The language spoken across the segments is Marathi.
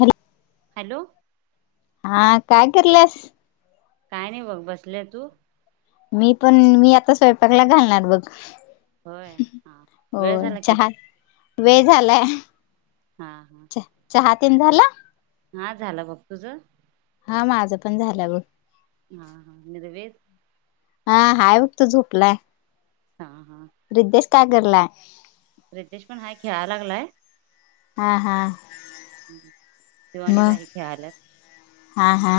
हॅलो! हॅलो! हा काराल्यास? काय नाही बघ बसले तू. मी पण मी आता स्वयंपाकला घालणार बघ. होय हा हो वेळ झाला की चहा वेळ झालंय. हा. चहा तेन झाला. हा झालं बघ तुझं. हा माझं पण झालं बघ. हा हा नि व हा हाय उगत झोपलाय. हा हा. रितेश काय करालय? रितेश पण हाय खेळायला लागलाय. हा हा तो आणि मग राही खेळवण्यात. हा हा.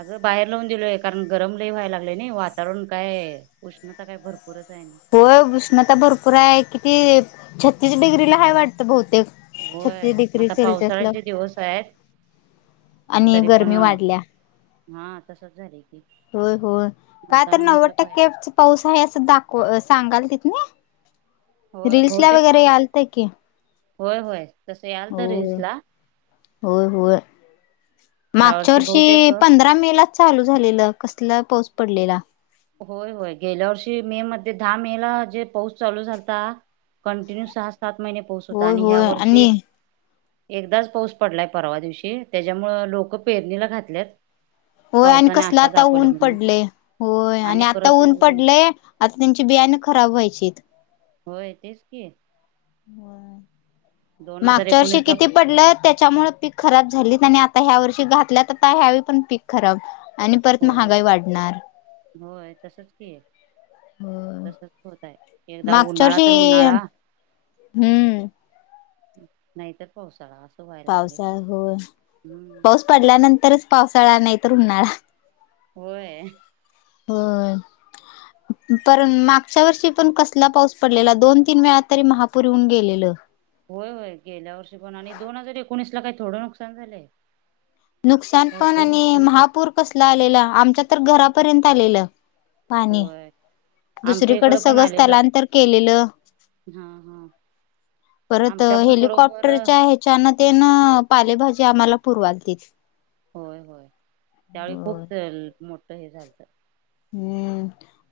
अगं बाहेर लावून दिलोय... कारण गरम लई व्हायला लागलय ना... हे वातावरण काय ए. उष्णता काय भरपूरच ए आणि. होय... उष्णता भरपूर आहे... किती... छत्तीस डिग्रीला हाय वाटतं बहुतेक छत्तीस होय... डिग्री आता सेल्सिअसला पावसाळ्याचे दिवस हायेत. आणि गरमी वाढल्या. हा... तसंच झालंय की. होय होय... काय तर म्हणताना नव्वद म्हटलं बाहेर टक्केच पाऊस हाये असं दाखव... सांगाल तिथ नं. होय रील्सला बहुतेक वगैरे सांग आलतं की होय होय.... तसं यालतं हो रिल्सला होय होय ह्या मागच्या वर्षी बहुतेक पंधरा मे लाच चालू झालेलं... कसला पाऊस पडलेला होय होय... गेल्या वर्षी मे मध्ये... दहा मे ला जे पाऊस चालू झालता कंटिन्यू सहा सात महिने पाऊस होता होय आणि ह्या होय वर्षी आणि एकदाच पाऊस पडलाय परवा दिवशी त्याच्यामुंळं, लोकं पेरणीला घातलेत. होय आणि कसलं आता ऊन पडले.... होय... आणि आता ऊन पडलेय आता त्यांची बियाणं खराब व्हायचीत. होय... तेच की. होय.... दोन हजार मागच्या वर्षी एकोणीस ला किती पडलत त्याच्यामुळे पीक खराब झालीत आणि आता ह्या वर्षी घातल्या तर आता ह्यावेळी पण पीक खराब. आणि परत होय महागाई वाढणार. होय तसंच की. होय तसंच होत ए... एकदा मागच्या उन्हाळा तर वर्षी उन्हाळा हम्म नाईतर पावसाळा असं व्हायला लागले पावसाळा... हो हम्म पाऊस पडल्यानंतरच पावसाळा... नाही तर उन्हाळा. होय. होय. पण मागच्या वर्षी पण कसला पाऊस पडलेला... दोन तीन वेळा तरी महापूर येऊन गेलेलं. होय-होय गेल्या वर्षी पण... आणि दोन हजार एकोणीसला काय थोडं नुकसान झालंय? नुकसान पण... भरपूर आणि नुकसान झालं महापूर कसला आलेला... आमच्या तर घरापर्यंत आलेलं पाणी... होय आमच्या दुसरीकडे इकडं पण सगळं आलेलं स्थलांतर केलेलं हा हा. परत आमच्या पण बरोबर हेलिकॉप्टरच्या हेच्यानं... ते नं पालेभाजी आम्हाला पुरवालतेत. होय होय... त्यावेळी खूप मोठं हे झालतं हम्म...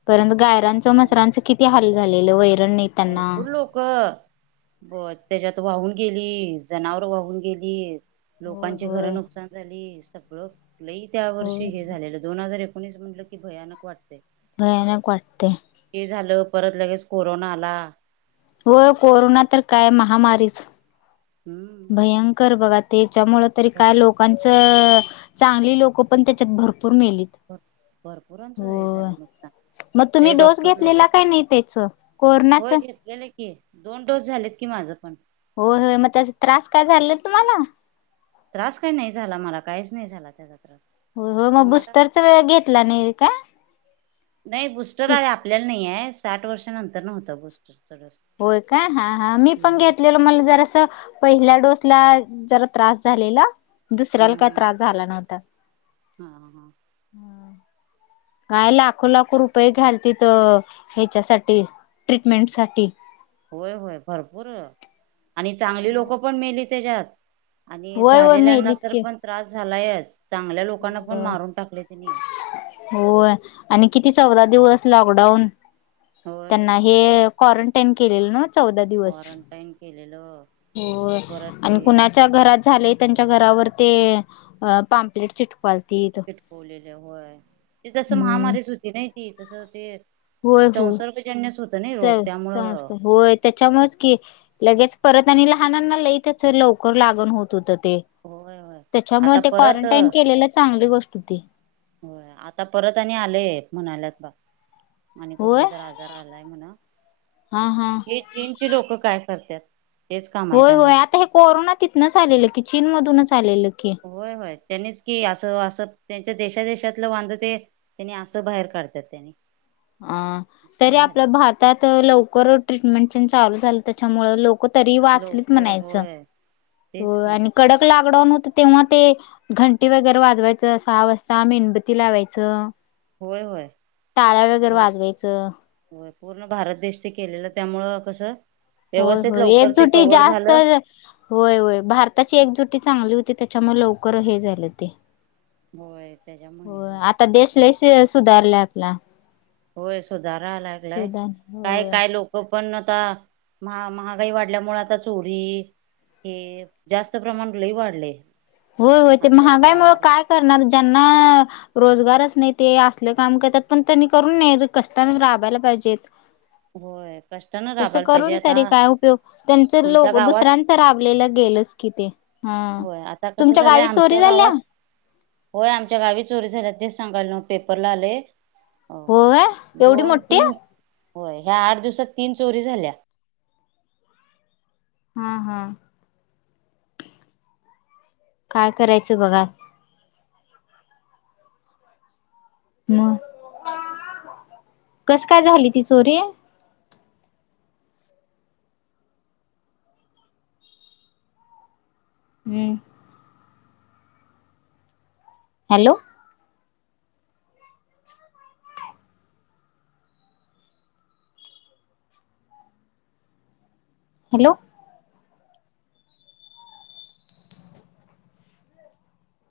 परंत गायरांचं... मसरांचं किती हाल झालेलं वैरण नई भरपूर लोक कं त्याच्यात वाहून गेली... जनावर वाहून गेली. होय लोकांची घर होय. नुकसान झाली... सगळं.. लई त्या होय वर्षी हे झालेलं... दोन हजार कोणीस म्हटलं की भयानक वाटतय. भयानक वाटतय. हे झालं... परत लगेच कोरोना आला. हो कोरोना तर काय... महामारीच. हम्म. भयंकरच बघा... त्याच्यामुळं तरी काय भरपूर लोकांचं चांगली लोकं पण त्याच्यात भरपूर मेली. भरपूरांचं हे झालं... नुकसान. मग तुम्ही ते डोस डॉक्टर लोक घेतलेला काही नाही त्याच कोरोनाच? होय घेतलेले दोन डोस झालेत की माझं पण. होय-होय मग त्याचा त्रास काय झाला तुम्हाला? त्रास काही नाही झाला मला काहीच नाही झाला त्याचा त्रास. हो-हो मग तुम्हाला बुस्टरचा वे घेतला नाही का? नाही बुस्टर आहे तीस आपल्याला नाही आहे साठ वर्षानंतर न होतं बुस्टरचा डोस. होय का हा-हा मी पण हम्म घेतलेल मला जरा पहिल्या डोसला जरा त्रास झालेला दुसऱ्याला काही त्रास झाला नव्हता हा-हा काय लाखो-लाखो आत- रुपये घालतील त ह्याच्यासाठी ट्रीटमेंट साठी. होय-होय भरपूर आणि चांगली लोक पण मेली त्याच्यात. आणि होय होय झालेल्यांना मेलीत तर की पण त्रास झालाय चांगल्या लोकांना पण होय मारून टाकले त्यांनी. होय आणि किती चौदा दिवस लॉकडाऊन होय त्यांना हे कॉरंटाईन केलेलं ना? चौदा दिवस क्वारंटाईन केलेलं हो परत ते आणि कुणाच्या घरात झाले. त्यांच्या घरावर ते पामपलेट चिटवाल चिटकवलेलं होय ते जस हम्म महामारीच होती नाही ती तस ते होय होय संसर्गजन्यस होतं ना स रोग त्यामुळं संस्कार होय त्याच्यामुळेच की लगेच परत आणि लहानांना लई त्याच लवकर लागण होत होतं ते होय होय त्याच्यामुळे आता ते परत क्वारंटाईन केलेलं चांगली गोष्ट होती. हो आता परत आणि आलेय म्हणाल्यात बा. आणि होय कुठला तर आजार आलाय म्हणा हा हा हे चीन चे लोक काय करतात? तेच काम आहे त्यांना होय-होय आता हे कोरोना तिथनंच आलेलं की चीन मधूनच आलेलं की. होय-होय त्यांनीच की असं-असं त्यांच्या देशा देेशातलं वांध ते त्यांनी असं बाहेर काढतात त्यांनी अ तरी आपल्या झाले भारतात लवकर ट्रीटमेंट चालू झालं त्याच्यामूळ लोक तरी वाचलीच लवकर म्हणायचं होय तेच हो की आणि कडक लॉकडाऊन होत तेव्हा ते घंटी वगैरे वाजवायचं सहा वाजता मेणबत्ती लावायचं. होय-होय तर वाजवायचं. हो पूर्ण भारत देश ते केलेलं त्यामुळ कसं होय व्यवस्थित होय लवकर ते एकजुटी कव्हर जास्त झालं होय होय भारताची एकजुटी चांगली होती त्याच्यामुळे लवकर हे झालं ते होय त्याच्यामुळे हो हे झालं आता देश लय सुधारलंय आपला. होय सुधाराय लागलाय सुधार होय. काय-काय लोक हो पण आता महा महागाई वाढल्यामुळे आता चोरी हे जास्त प्रमाण लही वाढले. होय-होय ते महागाई मूळ अत्याचार काय करणार ज्यांना रोजगारच नाही ते असले काम करतात पण त्यांनी करून नाही कष्टाने राबायला पाहिजेत. ह तस करून तरी काय उपयोग त्यांच आमच्या लोक गावात दुसऱ्यांच राबलेलं गेलच किती हं होय आता कसं झालं आमच्या गावात होय आमच्या गावी चोरी झाल्या तेच सांगायल मग पेपरला आले. हो एवढी दोन मोठी हे तीन होय ह्या आठ दिवसात तीन चोरी झाल्या हा, हा काय करायचं बघा मग कस काय झाली ती चोरी? ह हॅलो हॅलो